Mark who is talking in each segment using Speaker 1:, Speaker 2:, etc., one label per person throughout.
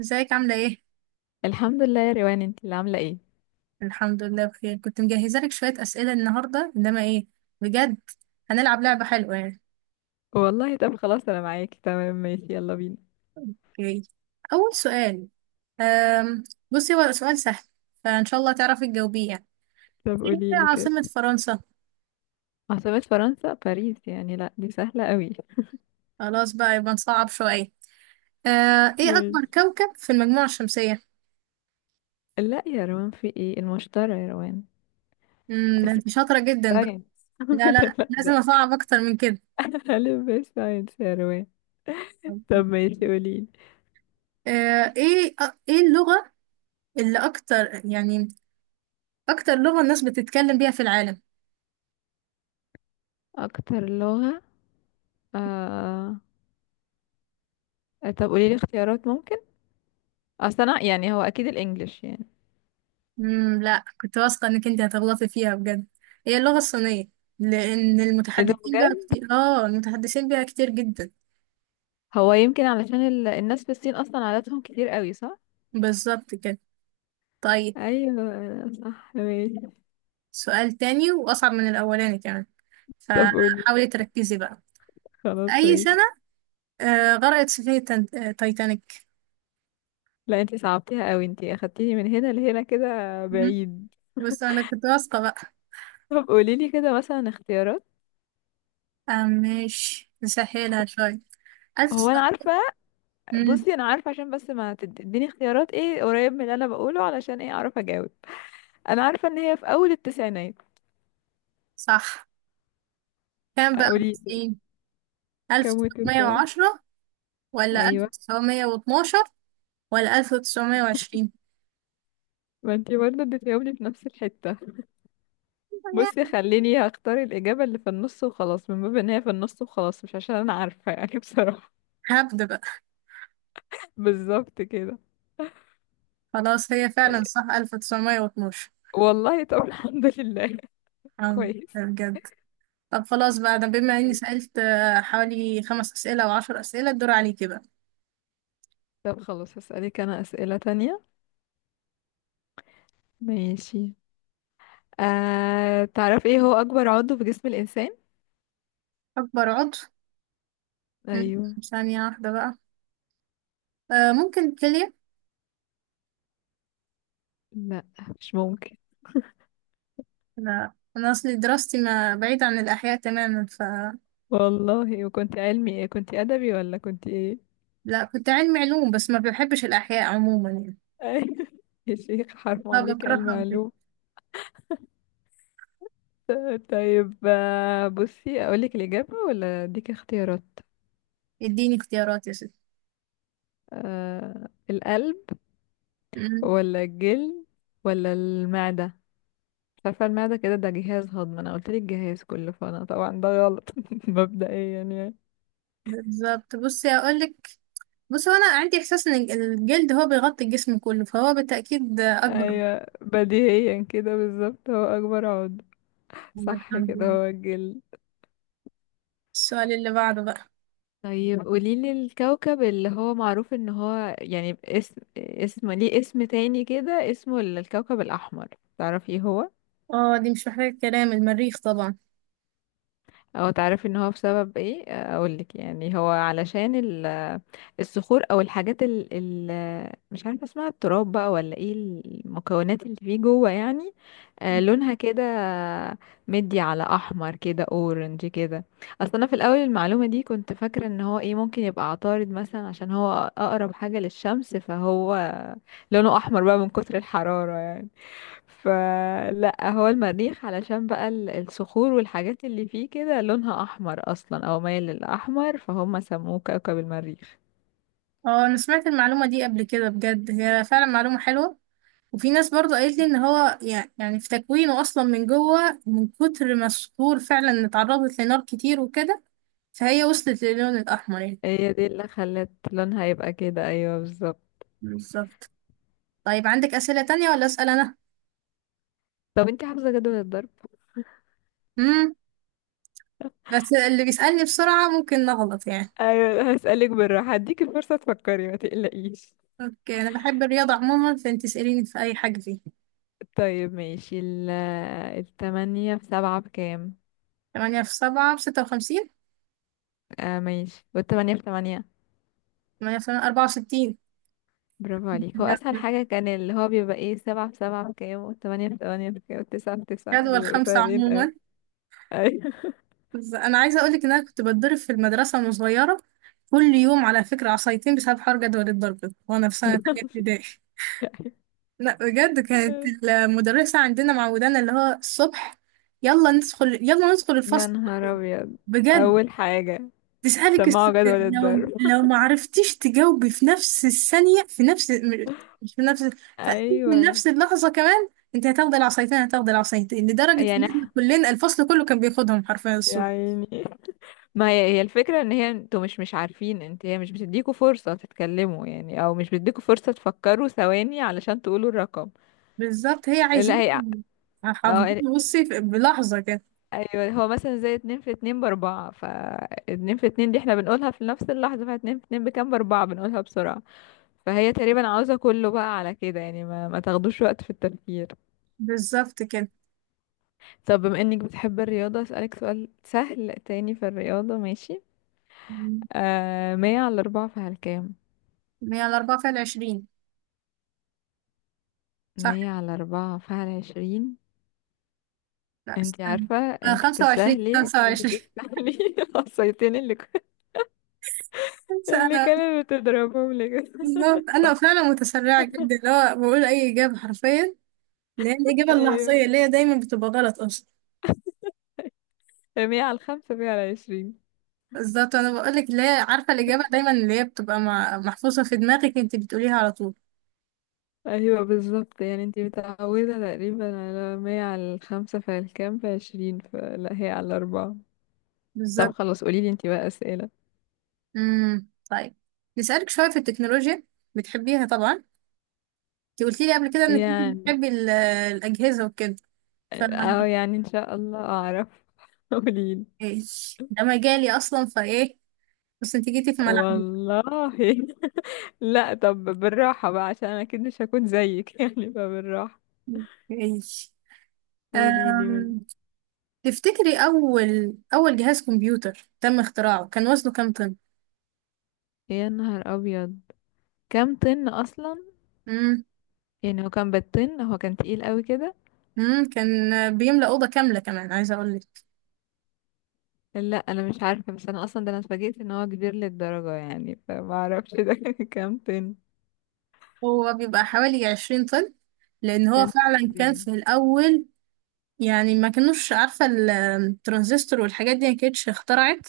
Speaker 1: ازيك عاملة ايه؟
Speaker 2: الحمد لله يا روان، انت اللي عامله ايه؟
Speaker 1: الحمد لله بخير. كنت مجهزة لك شوية أسئلة النهاردة، انما ايه بجد، هنلعب لعبة حلوة يعني.
Speaker 2: والله، طب خلاص انا معاكي تمام، ماشي، يلا بينا.
Speaker 1: اوكي، أول سؤال. أم... بصي، هو سؤال سهل فإن شاء الله تعرفي تجاوبيه يعني.
Speaker 2: طب قولي
Speaker 1: ايه
Speaker 2: لي
Speaker 1: هي
Speaker 2: كده.
Speaker 1: عاصمة فرنسا؟
Speaker 2: عاصمة فرنسا باريس، يعني لا دي سهله قوي.
Speaker 1: خلاص بقى، يبقى نصعب شوية. ايه
Speaker 2: ماشي.
Speaker 1: أكبر كوكب في المجموعة الشمسية؟
Speaker 2: لا يا روان، في ايه؟ المشترى يا روان.
Speaker 1: ده انت شاطرة جدا بقى.
Speaker 2: ساينس.
Speaker 1: لا لا،
Speaker 2: لا
Speaker 1: لازم
Speaker 2: ده
Speaker 1: أصعب أكتر من كده.
Speaker 2: الف ب، ساينس يا روان. طب ماشي، قولي لي.
Speaker 1: ايه اللغة اللي اكتر يعني، اكتر لغة الناس بتتكلم بيها في العالم؟
Speaker 2: اكتر لغه. آه... طب قولي لي اختيارات ممكن. اصل انا يعني، هو اكيد الانجليش يعني.
Speaker 1: امم، لا، كنت واثقة انك انت هتغلطي فيها بجد. هي اللغة الصينية، لان
Speaker 2: ايه ده
Speaker 1: المتحدثين بيها
Speaker 2: بجد؟
Speaker 1: كتير، المتحدثين بيها كتير جدا.
Speaker 2: هو يمكن علشان الناس في الصين اصلا عاداتهم كتير قوي، صح؟
Speaker 1: بالظبط كده. طيب،
Speaker 2: ايوه صح، ماشي.
Speaker 1: سؤال تاني واصعب من الاولاني كمان،
Speaker 2: طب قولي.
Speaker 1: فحاولي تركزي بقى.
Speaker 2: خلاص
Speaker 1: اي
Speaker 2: ماشي.
Speaker 1: سنة غرقت سفينة تايتانيك؟
Speaker 2: لا انتي صعبتيها قوي، انتي اخدتيني من هنا لهنا كده،
Speaker 1: مم.
Speaker 2: بعيد.
Speaker 1: بس انا كنت واثقة بقى.
Speaker 2: طب قوليلي كده مثلا اختيارات.
Speaker 1: آه ماشي، نسهلها شوية. ألف
Speaker 2: هو
Speaker 1: سنة؟
Speaker 2: انا عارفه.
Speaker 1: مم.
Speaker 2: بصي انا عارفه، عشان بس ما تديني اختيارات ايه قريب من اللي انا بقوله علشان ايه اعرف اجاوب. انا عارفه ان هي في اول التسعينات.
Speaker 1: صح. كام بقى،
Speaker 2: قولي.
Speaker 1: 90؟ ألف
Speaker 2: كم
Speaker 1: تسعمية
Speaker 2: التسعينات؟
Speaker 1: وعشرة، ولا ألف
Speaker 2: ايوه.
Speaker 1: تسعمية واتناشر، ولا 1920؟
Speaker 2: ما انتي برضه اديتيهم لي في نفس الحته. بصي خليني هختار الاجابه اللي في النص وخلاص، من باب ان هي في النص وخلاص، مش عشان انا عارفه يعني بصراحه.
Speaker 1: هبدأ بقى.
Speaker 2: بالظبط كده.
Speaker 1: خلاص، هي فعلا صح 1912.
Speaker 2: والله، طب الحمد لله.
Speaker 1: الحمد
Speaker 2: كويس.
Speaker 1: لله بجد. طب خلاص بقى، ده بما اني
Speaker 2: كويس.
Speaker 1: سألت حوالي خمس أسئلة او عشر أسئلة، الدور عليكي بقى.
Speaker 2: طب خلاص، هسألك أنا أسئلة تانية. ماشي. تعرف ايه هو أكبر عضو في جسم الإنسان؟
Speaker 1: أكبر عضو؟ مم،
Speaker 2: أيوه.
Speaker 1: ثانية واحدة بقى. ممكن الكلية.
Speaker 2: لا، مش ممكن.
Speaker 1: لا، أنا أصلي دراستي ما بعيد عن الأحياء تماما ف...
Speaker 2: والله، وكنت علمي ايه، كنت أدبي ولا كنت ايه؟
Speaker 1: لا، كنت علمي علوم، بس ما بحبش الأحياء عموما يعني.
Speaker 2: يا شيخ، حرام عليك يا
Speaker 1: فبكرهها وكده.
Speaker 2: المعلوم. طيب بصي أقولك الإجابة ولا أديك اختيارات؟
Speaker 1: اديني اختيارات يا ستي.
Speaker 2: القلب
Speaker 1: مم،
Speaker 2: ولا الجلد ولا المعدة؟ عارفة المعدة كده، ده جهاز هضم، انا قلت لك جهاز كله، فانا طبعا ده غلط. مبدئيا يعني.
Speaker 1: بالظبط، بصي أقولك. بص، هو انا عندي احساس ان الجلد هو بيغطي الجسم كله، فهو بالتاكيد اكبر غضة.
Speaker 2: ايوه، بديهيا كده، بالظبط هو اكبر عضو. صح
Speaker 1: الحمد
Speaker 2: كده،
Speaker 1: لله.
Speaker 2: هو الجلد.
Speaker 1: السؤال اللي بعده بقى.
Speaker 2: طيب قوليلي الكوكب اللي هو معروف ان هو يعني اسم ليه، اسم تاني كده، اسمه الكوكب الاحمر. تعرفي هو؟
Speaker 1: اه، دي مش محتاجه كلام، المريخ طبعا.
Speaker 2: او تعرفي ان هو بسبب ايه؟ اقول لك يعني، هو علشان الصخور او الحاجات، مش عارفه اسمها، التراب بقى ولا ايه المكونات اللي فيه جوه يعني. لونها كده، مدي على احمر كده، اورنج كده. اصل انا في الاول المعلومه دي كنت فاكره ان هو ايه، ممكن يبقى عطارد مثلا، عشان هو اقرب حاجه للشمس، فهو لونه احمر بقى من كتر الحراره يعني. فلا، هو المريخ، علشان بقى الصخور والحاجات اللي فيه كده لونها احمر اصلا او مايل للاحمر، فهم سموه كوكب المريخ.
Speaker 1: اه، انا سمعت المعلومه دي قبل كده بجد، هي فعلا معلومه حلوه. وفي ناس برضو قالت لي ان هو يعني في تكوينه اصلا من جوه، من كتر ما الصخور فعلا اتعرضت لنار كتير وكده، فهي وصلت للون الاحمر يعني.
Speaker 2: هي دي اللي خلت لونها يبقى كده، ايوه بالظبط.
Speaker 1: مم. بالظبط. طيب، عندك اسئله تانية ولا اسال انا؟
Speaker 2: طب انت حافظه جدول الضرب؟
Speaker 1: امم، بس اللي بيسالني بسرعه ممكن نغلط يعني.
Speaker 2: ايوه هسألك بالراحه، هديك الفرصه تفكري، ما تقلقيش.
Speaker 1: اوكي، انا بحب الرياضة عموما، فانت اسأليني في اي حاجة فيها.
Speaker 2: طيب ماشي، التمانية في سبعة بكام؟
Speaker 1: 8 في 7 ب 56.
Speaker 2: ماشي، والتمانية في تمانية؟
Speaker 1: 8 في 8 64.
Speaker 2: برافو عليك، هو
Speaker 1: لا،
Speaker 2: أسهل حاجة كان اللي هو بيبقى ايه، سبعة في سبعة بكام والتمانية في تمانية بكام والتسعة في تسعة، دول
Speaker 1: جدول
Speaker 2: بيبقوا
Speaker 1: خمسة
Speaker 2: سهلين.
Speaker 1: عموما.
Speaker 2: أيوة.
Speaker 1: بس انا عايزة اقولك ان انا كنت بتضرب في المدرسة وانا صغيرة كل يوم، على فكرة، عصايتين بسبب حوار جدول الضرب ده، وانا في سنة تانية ابتدائي. لا بجد، كانت المدرسة عندنا معودانا اللي هو الصبح، يلا ندخل يلا ندخل
Speaker 2: يا
Speaker 1: الفصل.
Speaker 2: نهار ابيض.
Speaker 1: بجد.
Speaker 2: اول حاجة،
Speaker 1: تسألك السؤال،
Speaker 2: سمعوا جدول
Speaker 1: لو
Speaker 2: الضرب.
Speaker 1: لو ما عرفتيش تجاوبي في نفس الثانية، في نفس مش في نفس، في أقل من
Speaker 2: ايوه.
Speaker 1: نفس اللحظة كمان، انت هتاخدي العصايتين، هتاخدي العصايتين، لدرجة ان
Speaker 2: يعني
Speaker 1: احنا
Speaker 2: ح-
Speaker 1: كلنا الفصل كله كان بياخدهم حرفيا
Speaker 2: يا
Speaker 1: الصبح.
Speaker 2: عيني. ما هي هي الفكرة ان هي انتوا مش عارفين، انت هي مش بتديكوا فرصة تتكلموا يعني، او مش بتديكوا فرصة تفكروا ثواني علشان تقولوا الرقم.
Speaker 1: بالظبط، هي
Speaker 2: لا
Speaker 1: عايزين
Speaker 2: هي.
Speaker 1: حافظين.
Speaker 2: أو.
Speaker 1: بصي بلحظة كده.
Speaker 2: ايوه، هو مثلا زي اتنين في اتنين باربعة. اتنين في اتنين دي احنا بنقولها في نفس اللحظة، فاتنين في اتنين بكام، باربعة، بنقولها بسرعة. فهي تقريبا عاوزة كله بقى على كده يعني، ما تاخدوش وقت في التفكير.
Speaker 1: بالظبط كده.
Speaker 2: طب بما انك بتحب الرياضة، اسألك سؤال سهل تاني في الرياضة، ماشي.
Speaker 1: مم.
Speaker 2: مية على أربعة فهل كام؟
Speaker 1: هي الأربعة فيها العشرين صح؟
Speaker 2: مية على أربعة فهل عشرين.
Speaker 1: لا
Speaker 2: انتي
Speaker 1: استنى،
Speaker 2: عارفة
Speaker 1: أنا
Speaker 2: انتي
Speaker 1: خمسة وعشرين،
Speaker 2: تستاهلي
Speaker 1: خمسة
Speaker 2: انتي
Speaker 1: وعشرين.
Speaker 2: تستاهلي الصيتين اللي
Speaker 1: أنا
Speaker 2: كانت بتضربهم لك.
Speaker 1: بالظبط، أنا
Speaker 2: صح.
Speaker 1: فعلا متسرعة جدا، اللي هو بقول أي إجابة حرفيا، اللي هي الإجابة
Speaker 2: ايوه.
Speaker 1: اللحظية اللي هي دايما بتبقى غلط أصلا.
Speaker 2: مية على الخمسة، مية على عشرين.
Speaker 1: بالظبط. أنا بقولك، اللي هي عارفة الإجابة دايما اللي هي بتبقى محفوظة في دماغك، انت بتقوليها على طول.
Speaker 2: ايوه بالظبط، يعني انتي متعودة تقريبا على مية على الخمسة فهل كام، في عشرين، فلا هي على أربعة. طب
Speaker 1: بالظبط.
Speaker 2: خلاص قوليلي انتي بقى أسئلة.
Speaker 1: امم، طيب، نسألك شوية في التكنولوجيا. بتحبيها طبعا، انت قلتي لي قبل كده إنك انت
Speaker 2: يعني،
Speaker 1: بتحبي الأجهزة وكده. ف...
Speaker 2: اه يعني ان شاء الله اعرف. قوليلي.
Speaker 1: إيش، ده مجالي أصلا، فإيه، بس انت جيتي في ملعبي.
Speaker 2: والله. لا طب بالراحة بقى عشان انا اكيد مش هكون زيك يعني، فبالراحة.
Speaker 1: إيش.
Speaker 2: قوليلي من.
Speaker 1: أم... تفتكري أول أول جهاز كمبيوتر تم اختراعه كان وزنه كام طن؟
Speaker 2: يا نهار ابيض. كام طن اصلا؟ يعني هو كان بالطن، هو كان تقيل قوي كده.
Speaker 1: امم، كان بيملأ أوضة كاملة كمان عايزة أقول لك.
Speaker 2: لا انا مش عارفة، بس انا اصلا ده، انا اتفاجئت ان هو كبير للدرجة يعني، فما اعرفش ده كام طن.
Speaker 1: هو بيبقى حوالي عشرين طن، لأن هو
Speaker 2: يا نهار
Speaker 1: فعلا كان
Speaker 2: ابيض.
Speaker 1: في الأول يعني ما كانوش عارفة الترانزستور والحاجات دي، ما كانتش اخترعت،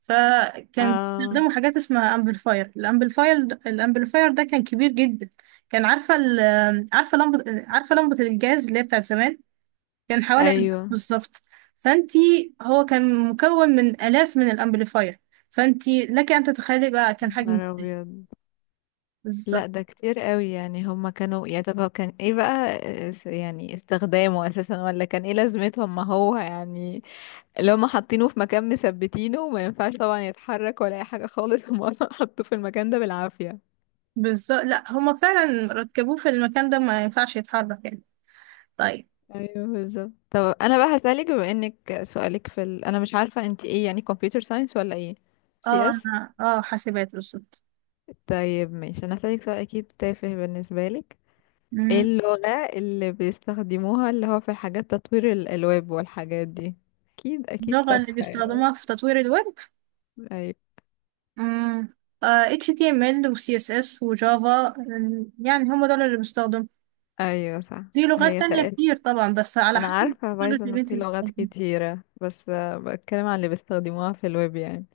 Speaker 1: فكان
Speaker 2: اه.
Speaker 1: بيستخدموا حاجات اسمها أمبليفاير. الأمبليفاير ده كان كبير جدا. كان عارفة عارفة لمبة، عارفة لمبة الجاز اللي هي بتاعت زمان، كان حوالي ألف
Speaker 2: ايوه.
Speaker 1: بالظبط. فأنتي، هو كان مكون من آلاف من الأمبليفاير، فأنتي لك أن تتخيلي بقى
Speaker 2: يا
Speaker 1: كان حجمه.
Speaker 2: نهار ابيض.
Speaker 1: بالظبط.
Speaker 2: لا ده كتير قوي، يعني هما كانوا يا، طب هو كان ايه بقى؟ يعني استخدامه اساسا، ولا كان ايه لازمته، ما هو يعني اللي هما حاطينه في مكان مثبتينه وما ينفعش طبعا يتحرك ولا اي حاجة خالص، هما اصلا حطوه في المكان ده بالعافية.
Speaker 1: بالظبط، لا، هما فعلا ركبوه في المكان ده، ما ينفعش يتحرك يعني. طيب.
Speaker 2: ايوه بالظبط. طب انا بقى هسألك، بما انك سؤالك في انا مش عارفة انت ايه يعني، كمبيوتر ساينس ولا ايه،
Speaker 1: اه
Speaker 2: سي اس.
Speaker 1: انا، اه، حاسبات بالظبط.
Speaker 2: طيب ماشي، انا هسألك سؤال اكيد تافه بالنسبة لك. ايه
Speaker 1: أمم،
Speaker 2: اللغة اللي بيستخدموها، اللي هو في حاجات تطوير الألواب والحاجات دي؟ أكيد أكيد
Speaker 1: اللغة اللي
Speaker 2: تافهة يعني.
Speaker 1: بيستخدموها في تطوير الويب.
Speaker 2: أيوة.
Speaker 1: أمم، HTML و CSS و Java. أمم، يعني هما دول اللي بيستخدموا.
Speaker 2: أيوة صح.
Speaker 1: في لغات
Speaker 2: هي
Speaker 1: تانية
Speaker 2: تقل.
Speaker 1: كتير طبعا، بس على
Speaker 2: أنا
Speaker 1: حسب
Speaker 2: عارفة
Speaker 1: التكنولوجي
Speaker 2: بايثون،
Speaker 1: اللي انت
Speaker 2: في لغات
Speaker 1: بتستخدمها.
Speaker 2: كتيرة، بس بتكلم عن اللي بيستخدموها في الويب يعني.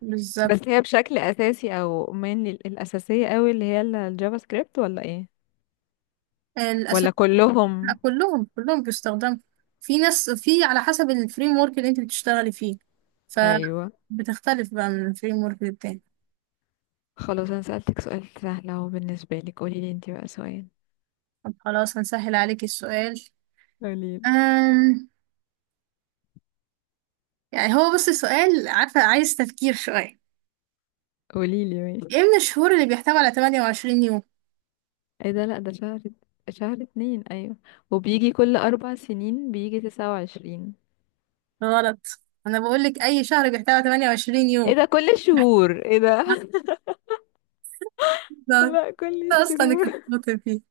Speaker 1: بالظبط،
Speaker 2: بس هي بشكل أساسي أو من الأساسية أوي، اللي هي الجافا سكريبت، ولا إيه
Speaker 1: الأساس.
Speaker 2: ولا كلهم؟
Speaker 1: لا، كلهم كلهم بيستخدموا. في ناس، في على حسب الفريم ورك اللي انت بتشتغلي فيه،
Speaker 2: أيوة.
Speaker 1: فبتختلف بقى من الفريم ورك للتاني.
Speaker 2: خلاص أنا سألتك سؤال سهل أهو بالنسبة لك، قوليلي انتي بقى سؤال.
Speaker 1: طب خلاص، هنسهل عليك السؤال.
Speaker 2: قوليلي.
Speaker 1: أم... يعني هو، بص، السؤال عارفة عايز تفكير شوية.
Speaker 2: قوليلي ماشي.
Speaker 1: ايه من الشهور اللي بيحتوي على 28 يوم؟
Speaker 2: ايه ده؟ لا ده شهر، شهر اتنين، ايوه. وبيجي كل 4 سنين بيجي 29.
Speaker 1: غلط، انا بقول لك اي شهر بيحتوي على 28
Speaker 2: ايه
Speaker 1: يوم.
Speaker 2: ده، كل الشهور؟ ايه ده؟
Speaker 1: لحظة،
Speaker 2: لا كل
Speaker 1: اصلا انا كنت
Speaker 2: الشهور.
Speaker 1: بطل فيه.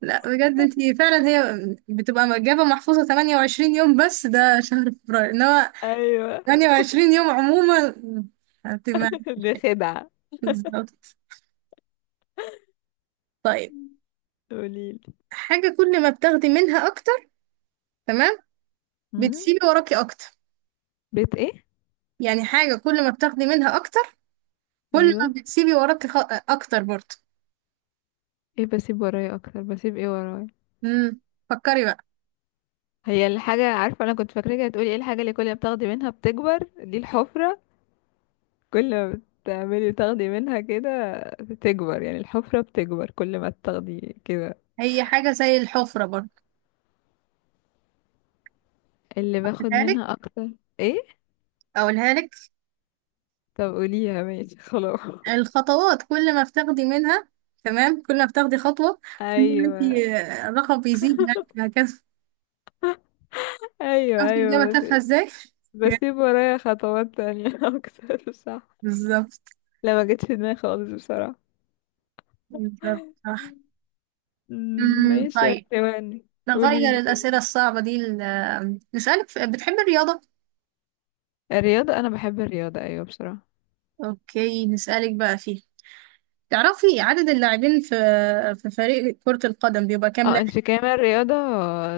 Speaker 1: لا بجد، انتي فعلا هي بتبقى إجابة محفوظة 28 يوم، بس ده شهر فبراير، انما
Speaker 2: ايوه.
Speaker 1: 28 يوم عموما هتبقى.
Speaker 2: دي خدعة.
Speaker 1: بالظبط. طيب،
Speaker 2: قوليلي.
Speaker 1: حاجة كل ما بتاخدي منها أكتر، تمام،
Speaker 2: أمم؟
Speaker 1: بتسيبي وراكي أكتر.
Speaker 2: بيت ايه؟
Speaker 1: يعني حاجة كل ما بتاخدي منها أكتر، كل ما
Speaker 2: ايوه.
Speaker 1: بتسيبي وراكي أكتر برضه.
Speaker 2: ايه بسيب ورايا اكتر، بسيب ايه ورايا؟
Speaker 1: امم، فكري بقى.
Speaker 2: هي الحاجة، عارفة انا كنت فاكراك هتقولي ايه الحاجة اللي كل ما بتاخدي منها بتكبر، دي الحفرة. كل ما بتعملي تاخدي منها كده بتكبر، يعني الحفرة بتكبر كل ما تاخدي كده.
Speaker 1: هي حاجة زي الحفرة برضه.
Speaker 2: اللي باخد
Speaker 1: أقولها
Speaker 2: منها
Speaker 1: لك،
Speaker 2: اكتر. ايه؟
Speaker 1: أقولها لك.
Speaker 2: طب قوليها، ماشي خلاص.
Speaker 1: الخطوات، كل ما بتاخدي منها، تمام، كل ما بتاخدي خطوة، كل ما
Speaker 2: ايوه،
Speaker 1: انتي، الرقم بيزيد معاكي هكذا.
Speaker 2: ايوه،
Speaker 1: عرفتي الإجابة
Speaker 2: ايوه، بس.
Speaker 1: تافهة ازاي؟
Speaker 2: بسيب ورايا خطوات تانية اكتر، صح؟
Speaker 1: بالظبط.
Speaker 2: لا ما جتش في دماغي خالص بصراحة.
Speaker 1: بالظبط صح. امم،
Speaker 2: ماشي،
Speaker 1: طيب،
Speaker 2: ثواني.
Speaker 1: نغير
Speaker 2: قوليلي كده.
Speaker 1: الأسئلة الصعبة دي نسألك في... بتحبي الرياضة؟
Speaker 2: الرياضة، انا بحب الرياضة ايوه بصراحة.
Speaker 1: أوكي، نسألك بقى فيها. تعرفي عدد اللاعبين في، في فريق كرة القدم بيبقى كام
Speaker 2: اه انت في كامل رياضة،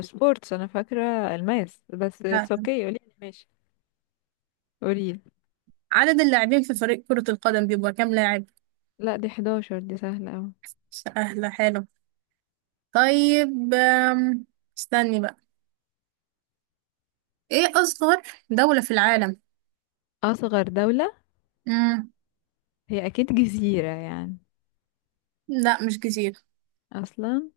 Speaker 2: سبورتس. انا فاكرة الماس بس
Speaker 1: لاعب؟
Speaker 2: اتس اوكي، قوليلي ماشي. قوليلي.
Speaker 1: عدد اللاعبين في فريق كرة القدم بيبقى كام لاعب؟
Speaker 2: لا دي 11، دي سهلة اوي.
Speaker 1: سهلة، حلو. طيب، استني بقى. ايه أصغر دولة في العالم؟
Speaker 2: اصغر دولة.
Speaker 1: مم.
Speaker 2: هي اكيد جزيرة يعني.
Speaker 1: لا، مش كتير.
Speaker 2: اصلا.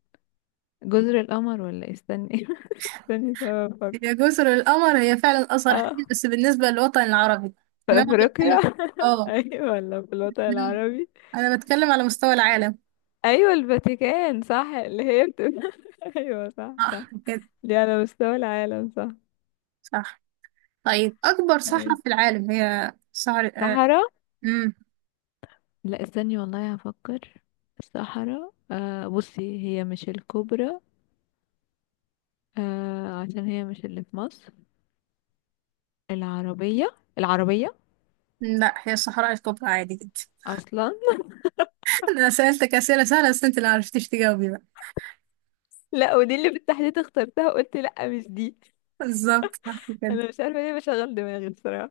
Speaker 2: جزر القمر ولا إيه؟ استني. استني طب أفكر.
Speaker 1: هي جزر القمر هي فعلا أصغر
Speaker 2: اه،
Speaker 1: حاجة بس بالنسبة للوطن العربي.
Speaker 2: في
Speaker 1: إنما
Speaker 2: افريقيا.
Speaker 1: بتكلم. اه،
Speaker 2: ايوه، ولا في الوطن
Speaker 1: إنما
Speaker 2: العربي؟
Speaker 1: أنا بتكلم على مستوى العالم.
Speaker 2: ايوه الفاتيكان صح، اللي هي بتبقى. ايوه، صح، صح.
Speaker 1: صح كده.
Speaker 2: دي على مستوى العالم، صح؟
Speaker 1: صح. طيب، أكبر صحراء
Speaker 2: أيوة.
Speaker 1: في العالم هي صحراء؟
Speaker 2: صحراء.
Speaker 1: آه.
Speaker 2: لا استني والله هفكر. الصحراء، بصي هي مش الكبرى. عشان هي مش اللي في مصر. العربية. العربية.
Speaker 1: لا، هي الصحراء الكبرى عادي جدا.
Speaker 2: اصلا.
Speaker 1: انا سألتك أسئلة سهلة، بس انت اللي معرفتيش تجاوبي بقى.
Speaker 2: لا، ودي اللي بالتحديد اخترتها وقلت لا مش دي.
Speaker 1: بالظبط صح كده.
Speaker 2: انا مش عارفه ليه بشغل دماغي بصراحه.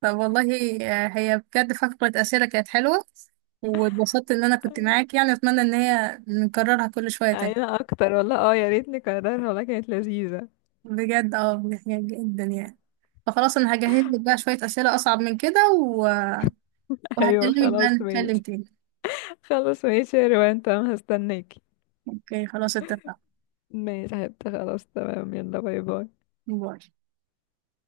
Speaker 1: طب والله، هي بجد فقرة أسئلة كانت حلوة، واتبسطت ان انا كنت معاك يعني، اتمنى ان هي نكررها كل شوية تاني.
Speaker 2: ايوه اكتر والله، اه يا ريت نكررها والله، كانت لذيذة.
Speaker 1: بجد، اه، يعني جدا يعني. فخلاص، انا هجهز لك بقى شوية أسئلة اصعب من كده و...
Speaker 2: ايوه
Speaker 1: وهكلمك بقى
Speaker 2: خلاص
Speaker 1: نتكلم
Speaker 2: ماشي.
Speaker 1: تاني.
Speaker 2: خلاص ماشي يا روان، تمام هستناكي.
Speaker 1: اوكي خلاص، اتفقنا.
Speaker 2: ماشي، حتى خلاص، تمام، يلا باي باي.
Speaker 1: باي.